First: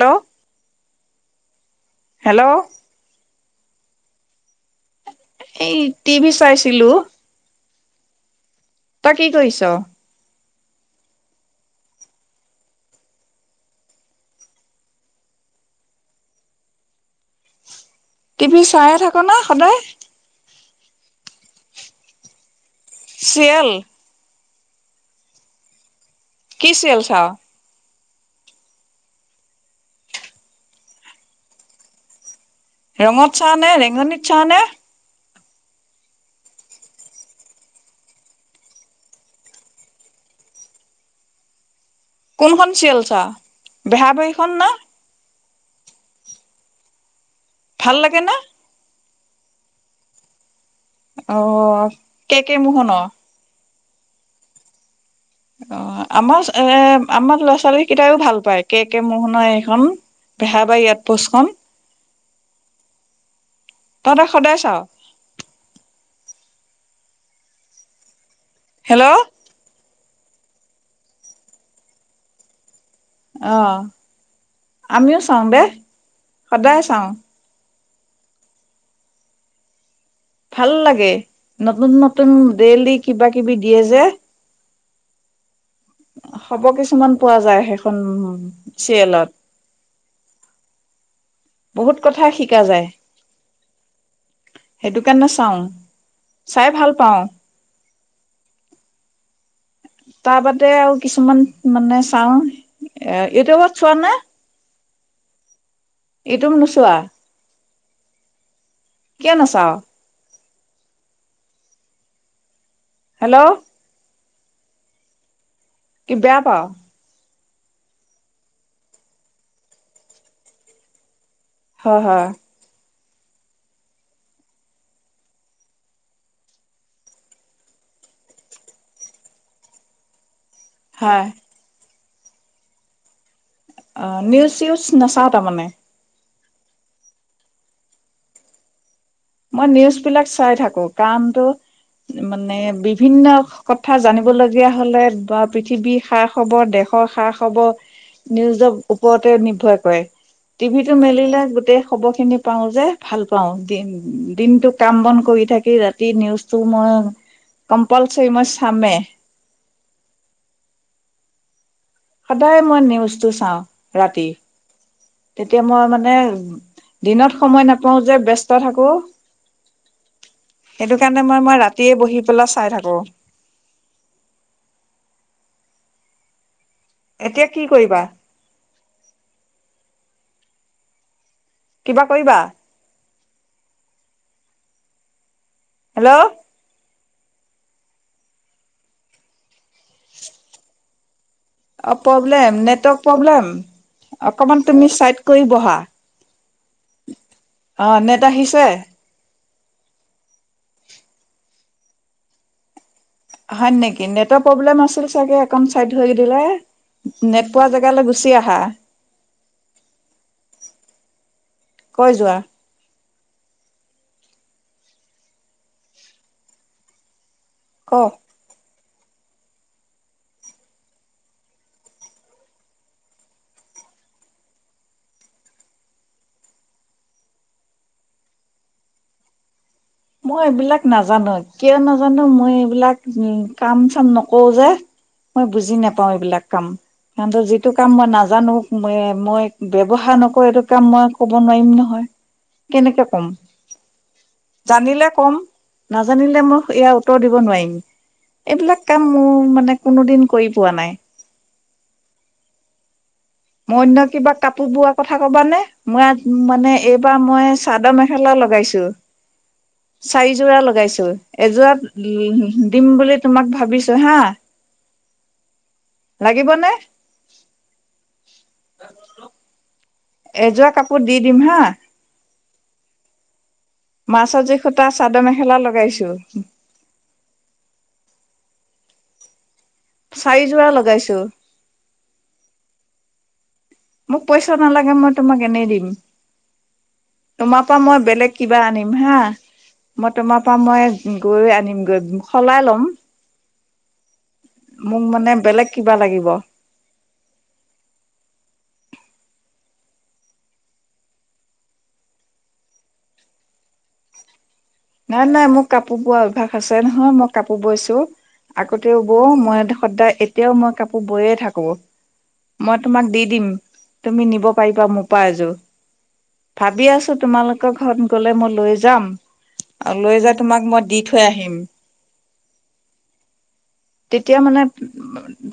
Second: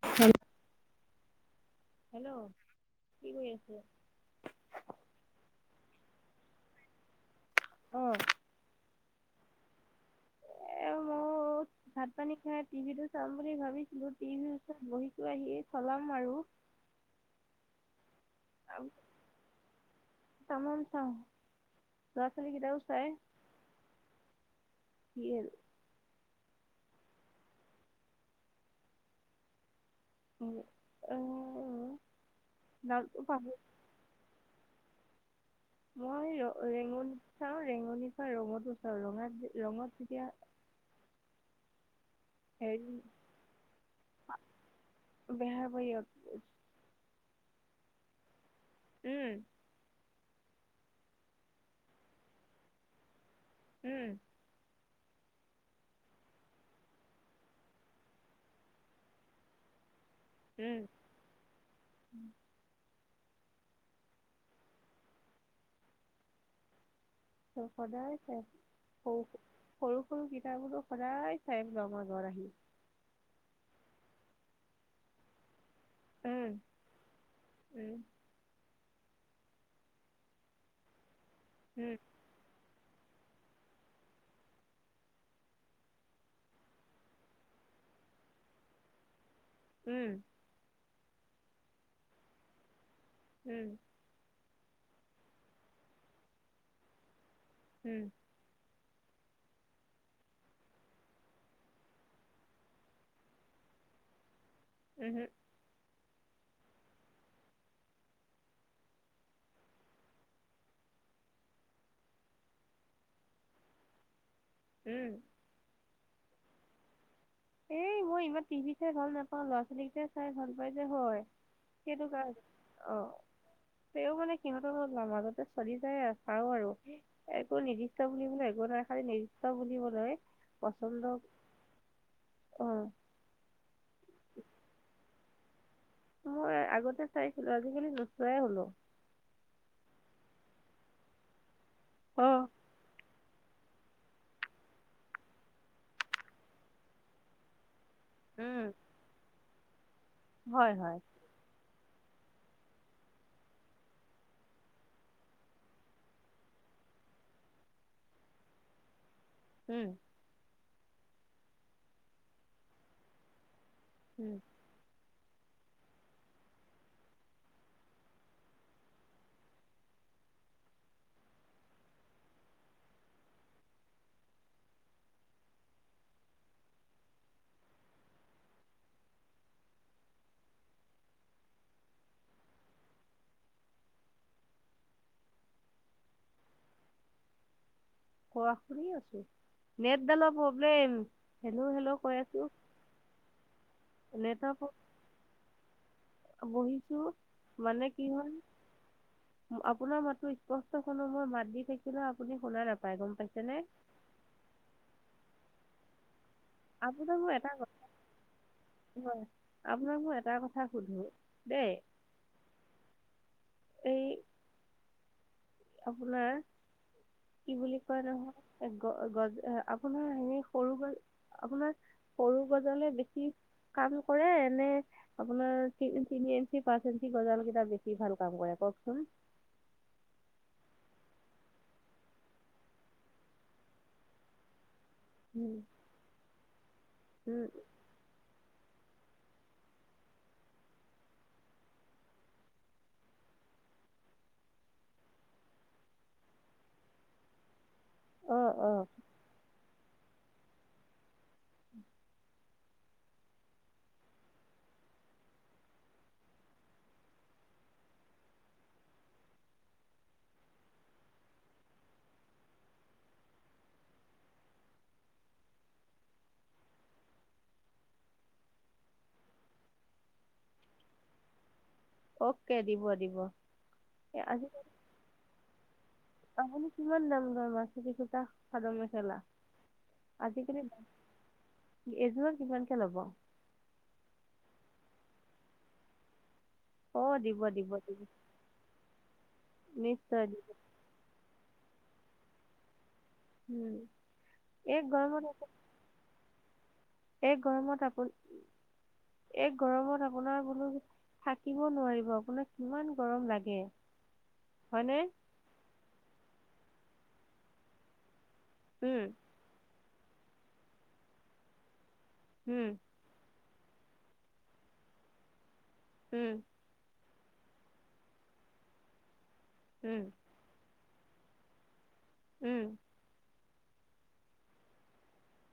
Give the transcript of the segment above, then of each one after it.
Hello hello কি কৰি আছে? এই টিভি চাইছিলোঁ। তই কি কৰিছ? এ মোৰ ভাত পানী খাই টিভি টো চাম বুলি ভাবিছিলো টি ভিৰ ওচৰত বহিছো আহি চলাম আৰু। [unintelligible] টিভি চাইয়ে থাকো না সদায়। অ', লৰা-ছোৱালী কেইটাও। চাই চিৰিয়েল। [inaudible] কি চিৰিয়েল চাওঁ? উম, অ'। [inaudible] ৰঙত চাও নে, ৰেঙনিত চাও নে? মই ৰ ৰেঙনিত চাওঁ, ৰেঙনিৰ পৰা ৰঙতো চাওঁ, ৰঙাত, ৰঙত যেতিয়া, [inaudible] কোনখন হেৰি ছিৰিয়েল চাও, বেহাৰ বাঢ়ি খন নে? বেহাৰ বাঢ়ি আউট পোষ্ট, অ। ভাল লাগে না? উম। অ, কে, কে মোহনক। উম। অ, আমাৰ এ, আমাৰ ল'ৰা ছোৱালী কেইটাইও ভাল পায়, কে, কে মোহনৰ সেইখন। উম বেহাৰবাৰি আউট পষ্টখন। তহতে সদায় চাও? সদায় চাই হেল্ল' সৰু, সৰু হও কিতাপোৰো সদায় চাই লম ঘৰ আহি। অ, আমিও চাওঁ দেই, উম সদায় চাওঁ। উম ভাল লাগে, নতুন, উম, নতুন ডেইলি কিবা, কিবি দিয়ে যে। খবৰ কিছুমান পোৱা যায়, সেইখন চিৰিয়েলত। উম। বহুত কথা শিকা যায়। উম। সেইটো কাৰণে চাওঁ, চাই ভাল পাওঁ। উম। তাৰ বাদে আৰু কিছুমান মানে চাওঁ, ইউটিউবত চোৱা নে? উম হম। ইউটিউব নুচোৱা? কিয় নাচাও? হেল্ল'। উম। কি বেয়া পাৱ? এ, মই ইমান টিভি চাই ভাল নাপাও, ল'ৰা ছোৱালীকেইটাই চাই ভাল পাই যে, হয়। হয় কেনেকুৱা? হয় অ' তেওঁ মানে সিহতৰ ঘৰত নামানুতে চলি যায়, চাও আৰু একো নিৰ্দিষ্ট বুলিবলে একো নাই। নিদুষ্ট বুলিবলে একো নাই, প্ৰচন্দ হয় অ। অ, নিউজ চউজ নাচাৱ তাৰমানে। মই আগতে চাইছিলো, আজিকালি নচোৱাই হ'লো। মই নিউজ বিলাক চাই থাকো কাৰণতটো অ মানে বিভিন্ন কথা জানিবলগীয়া হলে, বা পৃথিৱীৰ সা খবৰ, দেশৰ সা খবৰ নিউজৰ উম ওপৰতে নিৰ্ভৰ কৰে, হয় টিভি হয় টো মেলিলে গোটেই খবৰ খিনি পাও যে, ভাল পাওঁ দিন দিনতটো কাম বন কৰি থাকি, ৰাতি নিউজটো মই কম্পালচৰি, মই চামে। উম। সদায় মই নিউজটো চাওঁ, ৰাতি। উম তেতিয়া মই মানে দিনত সময় নাপাওঁ যে ব্যস্ত থাকো। সেইটো কাৰণে মই মই ৰাতিয়ে বহি পেলাই চাই থাকো। এতিয়া কি কৰিবা? কিবা কৰিবা? হেল্ল'। কোৱা শুনি আছো, নেটডালৰ প্ৰব্লেম। হেল্ল' হেল্ল' কৈ আছো অ'প্ৰব্লেম, নেৰ্টৱক প্ৰব্লেম, নেটৰ অকমান তুমিা চাইদ কৰি ব'হা। বহিছো। মানে অ কি নেট হ'ল আহিছে আপোনাৰ মাতো স্পষ্ট ভাবে মই মাত দি থাকিলেও শুনা নাপাই। হয় নেকি নেটৱৰ্ প্ৰব্লেম আছিল চাগে। অকন চাইদ হৈ দিলে আপোনাক মই এটা নেটপোৱা কথা জেগালৈ গুচি আহা। হয় আপোনাক মই এটা কথা সুধো দেই? কৈ যোৱা সেই আপোনাৰ কি বুলি ক কয় নহয় গ গজ আপোনাৰ সেনে সৰু গ আপোনাৰ সৰু গজলে বেছি কাম কৰে এনে আপোনাৰ তিনি ইঞ্চি পাঁচ ইঞ্চি গজাল কেইটা বেছি ভাল কাম কৰে। কওঁকচোন। উ [unintelligible] মই এইবিলাক নাজানো, কিয় নাজানো মই এইবিলাক উ কাম চাম নকৰো যে। মই উম বুজি নাপাও এইবিলাক কাম, উম, কাৰন যিটো কাম মই নাজানো। ম - মই ব্যৱহাৰ নকৰো এইটো কাম মই কব নোৱাৰিম নহয়। কেনেকে কম। জানিলে ক'ম নাজানিলে মই এয়া উত্তৰ দিব নোৱাৰিম। অ অ এইবিলাক কাম মোৰ মানে কোনো দিন কৰি পোৱা নাই। মই অন্য কিবা কাপোৰ বোৱা কথা কবানে মই মানে এইবাৰ মই চাদৰ মেখেলাত লগাইছো। চাৰিযোৰা লগাইছো এযোৰা দিম বুলি তোমাক ভাবিছো হা। লাগিবনে? এযোৱা কাপোৰ দি দিম হা। অ'কে দিব দিব। আজ মাৰ্চাত জৰি সূতা চাদৰ মেখেলা লগাইছো। আহান কিমান দাম গৰ মাতি সুতা [unintelligible] খাদৰ মেছলা। আজিকালি চাৰিযোৰা লগাইছো। এযোৰত কিমান ল'ব মোক পইচা নালাগে মই তোমাক এনেই দিম। অ দিব তোমাৰ দিব পৰা মই দিব বেলেগ কিবা আনিম হা। মই নিশ্চয় তোমাৰ দিব পৰা মই গৈ আনি সলাই লম উম এই মোক গৰমত মানে বেলেগ কিবা লাগিব। এই গৰমত আপুনি [unintelligible] এই গৰমত আপোনাৰ বোলো থাকিব নোৱাৰিব আপোনাক কিমান গৰম লাগে। [unintelligible] হয়নে নাই নাই মোক কাপোৰ বোৱাৰ অভ্যাস আছে নহয় মই কাপোৰ বৈছো' আগতে উম বৌ মই সদায় এতিয়াও মই কাপোৰ বৈয়ে থাকো। উম মই তোমাক দি দিম তুমি নিব পাৰিবা মোৰ পৰাা এযোৰ। উম ভাবি আছো তোমালোকৰ ঘৰত গলে মই লৈ যাম। আৰু উম লৈ যাই তোমাক মই দি থৈ আহিম। উম। তেতিয়া মানে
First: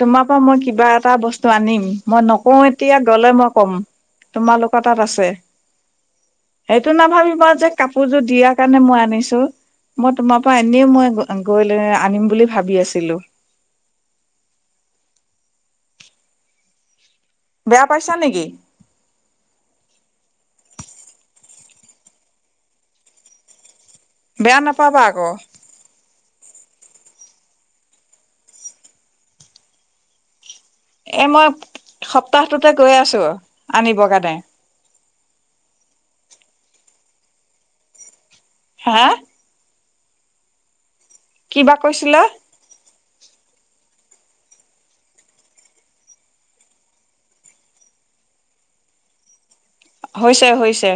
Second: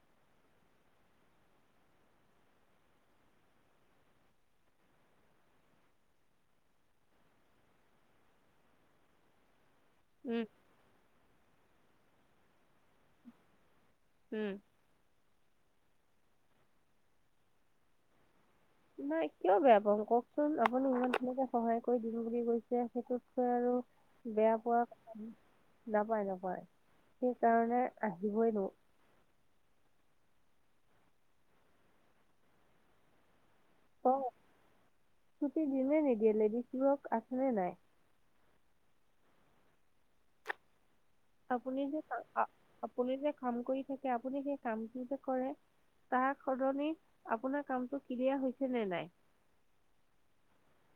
তোমাৰ পৰা মই কিবা এটা বস্তু আনিম মই নকওঁ এতিয়া গলে মই ক'ম তোমালোকৰ তাত আছে। সেইটো নাভাবিবা যে কাপোৰযোৰ দিয়াৰ কাৰণে মই আনিছোঁ। মই তোমাৰ উম পৰা এনেই মই গৈ আনিম বুলি ভাবি আছিলোঁ। উম, বেয়া পাইছা নেকি? নাই কিয় বেয়া পাওঁ কওকচোন আপুনি ইমান ধুনীয়াকে সহায় কৰি দিম বুলি কৈছে সেইটোতকে আৰু বেয়া পোৱা, নাপাবা আকৌ নাপাই নাপ [unintelligible] এ মই, সপ্তাহটোতে গৈ আছো, আনিব কাৰণে। কুৰ্তি দিয়ে নে নিদিয়ে লেডিছবোৰক আছে নে নাই? হা? কিবা আপুনি যে কৈছিলা কাম, আপুনি যে কাম কৰি থাকে আপুনি সেই কামটো যে কৰে তাৰ সলনি, আপোনাৰ কামটো ক্লিয়াৰ হৈছে নে নাই? হৈছে, হৈছে।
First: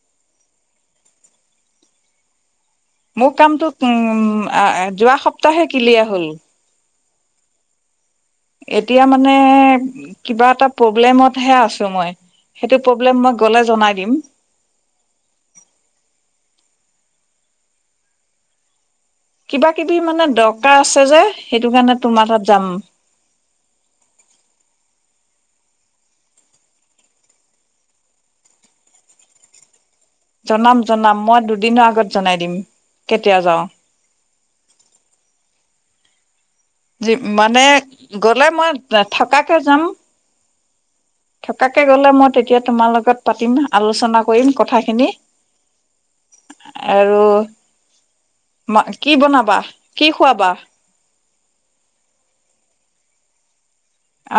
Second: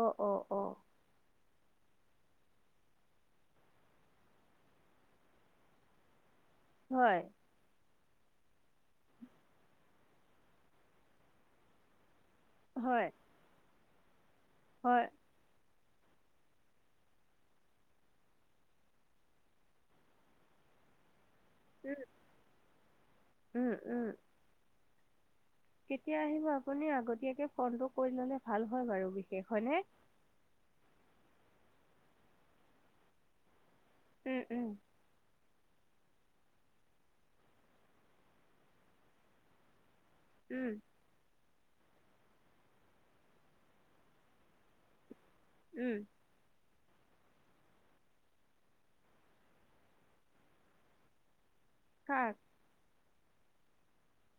অ', অ, অ, মোৰ কামটো উম, যোৱা সপ্তাহে কিলিয়াৰ হ'ল। হয়, এতিয়া মানে, কিবা এটা প্ৰব্লেমতহে আছোঁ মই। সেইটো হয়, প্ৰব্লেম মই গ'লে জনাই দিম। হয়, কিবা কিবি মানে দৰকাৰ আছে যে। সেইটো কাৰণে তোমাৰ তাত যাম। উম, উম। কেতিয়া আহিবা আপুনি আগতীয়াকৈ ফোনটো কৰি ল'লে ভাল হয় বাৰু, [unintelligible] হয়নে? জনাম জনাম মই দুদিনৰ আগত জনাই দিম, কেতিয়া যাওঁ। উম - উম। যি- মানে গ'লে মই থকাকে যাম। উম। থকাকে গ'লে, মই তেতিয়া তোমাৰ লগত পাতিম, আলোচনা কৰিম কথাখিনি। উম। আৰু ম- কি বনাবা? কি খুৱাবা? কাক?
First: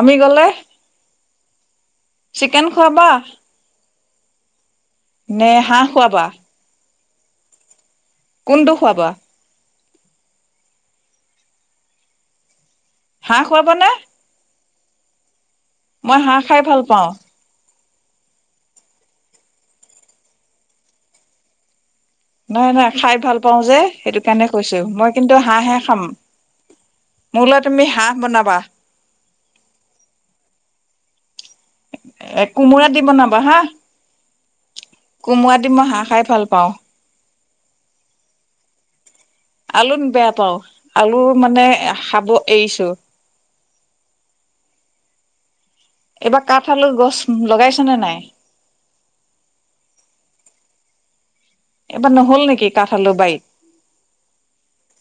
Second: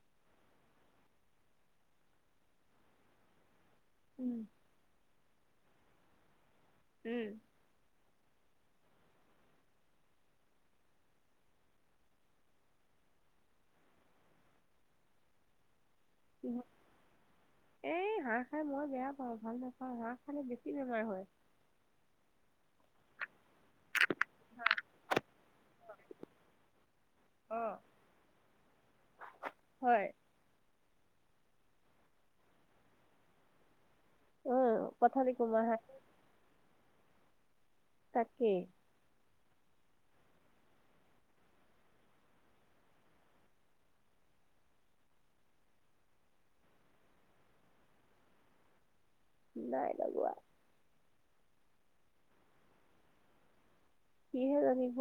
আমি গ'লে? চিকেন খুৱাবা? উম। নে হাঁহ খুৱাবা? উম। কোনটো খুৱাবা? হাঁহ খুৱাবা নে? মই হাঁহ খাই কিহত? ভাল পাওঁ। এই হাঁহ খাই মই বেয়া পাওঁ। ভাল নাপাওঁ। হাঁহ খালে বেছি বেমাৰ হয়। নহয় - নহয়। খাই ভাল পাওঁ যে, সেইটো কাৰণে কৈছোঁ। মই কিন্তু হাঁহ হে খাম। মোলৈ অ', তুমি হাঁহ বনাবা। হয়। এ কোমোৰা দি বনাবা হা। উম, পথালি কোমোৰা কুমাৰ দি মই হাঁহ খাই ভাল পাওঁ। তাকে। আলুন বেয়া পাওঁ। আলুৰ মানে এ খাব এৰিছোঁ। [inaudible] এইবাৰ কাঠ আলু গছ লগাইছনে নাই? নাই লগোৱা। এবাৰ নহ'ল নেকি কাঠ আলু বাৰীত। সি হে জানিব।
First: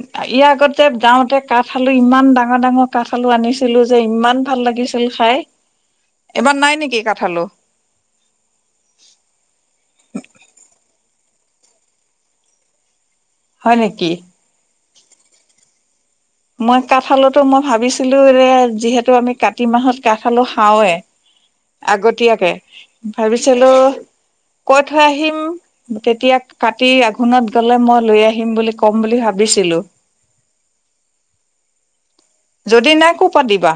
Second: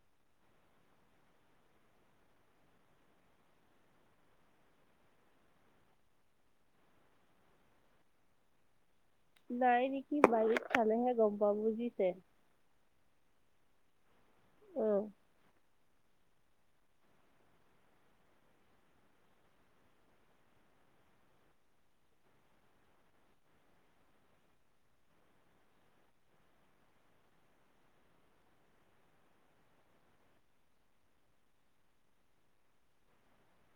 উ [inaudible] ইয়াৰ আগতে যাওঁতে কাঠ আলু ইমান ডাঙৰ ডাঙৰ কাঠ আলু আনিছিলো যে, ইমান ভাল লাগিছিল খা এবাৰ নাই নেকি কাঠ আলু? নাই নেকি বাৰীত খালেহে গম পাব বুজিছে। হয় নেকি? অ মই কাঠ আলুতো মই ভাবিছিলো যে, যিহেতু আমি কাতি মাহত কাঠ আলু খাওঁৱেই। আগতীয়াকে ভাবিছিলো, কৈ থৈ আহিম, তেতিয়া কাতি আঘোণত গলে মই লৈ আহিম বুলি ক'ম বুলি ভাবি দিছিলোঁ। যদি নাই ক'পা দিবা?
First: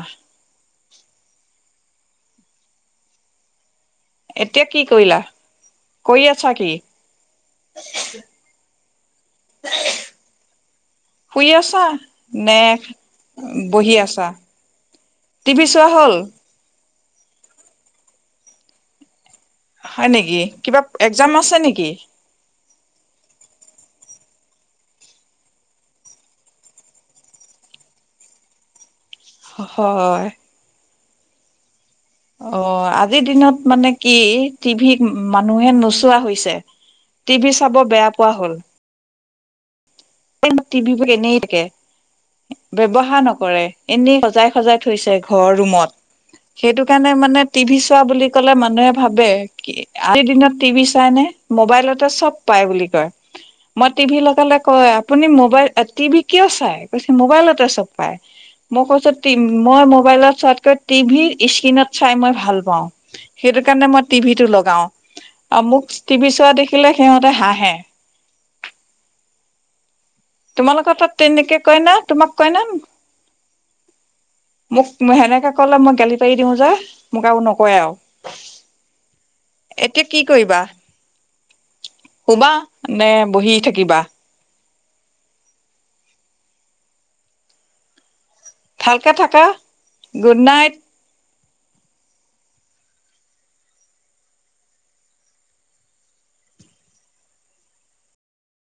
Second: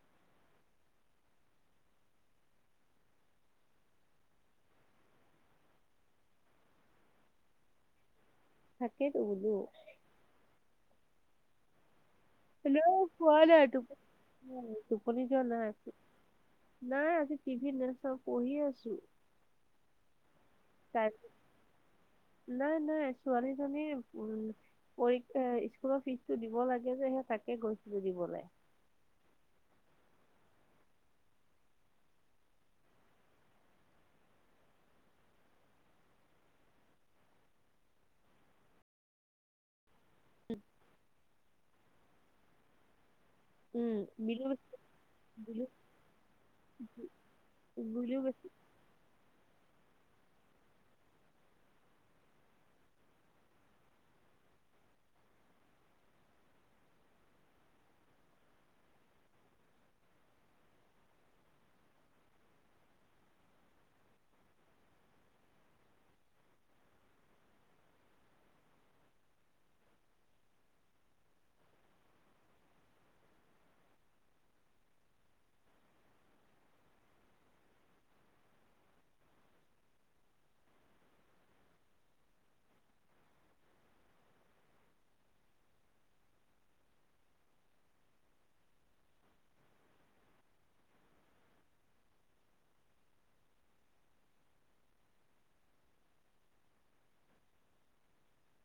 এতিয়া কি কৰিলা, কৰি আছা কি? তাকেইতো বোলো শুই আছা। নে হে শুৱা নাই, বহি আছা? টোপনি যোৱা টিভি নাই। চোৱা হ'ল নাই, আজি টি ভি নেচাওঁ, পঢ়ি আছো। হয় নেকি? কিবা তাই। এক্জাম আছে নেকি নাই নাই, ছোৱালীজনীৰ [inaudible] পৰীক্ষাৰ, স্কুলৰ ফিজটো দিব লাগে যে সেই তাকে গৈছিলো দিবলে। হয়। অ', আজিৰ দিনত মানে কি টিভিক মানুহে নোচোৱা হৈছে। টিভি চাব বেয়া পোৱা হ'ল। টি [unintelligible] এনেই থাকে ব্যৱহাৰ নক কৰে। উম এনেই বিলো সজাই - সজাই থৈছে ঘৰৰ বিলো ৰুমত। সেইটো কাৰণে মানে টিভি চোৱা বুলি বিলো কলে মানুহে ভাবে আজিৰ দিনত টিভি চাই নে, মবাইলতে চব পাই বুলি কয়। মই টিভি লগালে কয়, আপুনি মোবাইল টিভি কিয় চাই কৈছে মোবাইলতে চব পাই। মই কৈছো মই মোবাইলত চোৱাতকৈ টিভিৰ স্ক্ৰীণত চাই মই ভাল পাওঁ। সেই সেইটো কাৰণে মই টিভি টো লগাও আৰু মোক টিভি চোৱা দেখিলে সিহঁতে হাঁহে। [unintelligible] তোমালোকৰ তাত তেনেকে কইনা তোমাক কইনা? মোক সেনেকে ক'লে মই গালি পাৰি দিওঁ যে মোক আৰু নকয় আৰু। এতিয়া কি কৰিবা? শুবা নে, বহি থাকিবা? ভালকে থাকা, গুড নাইট।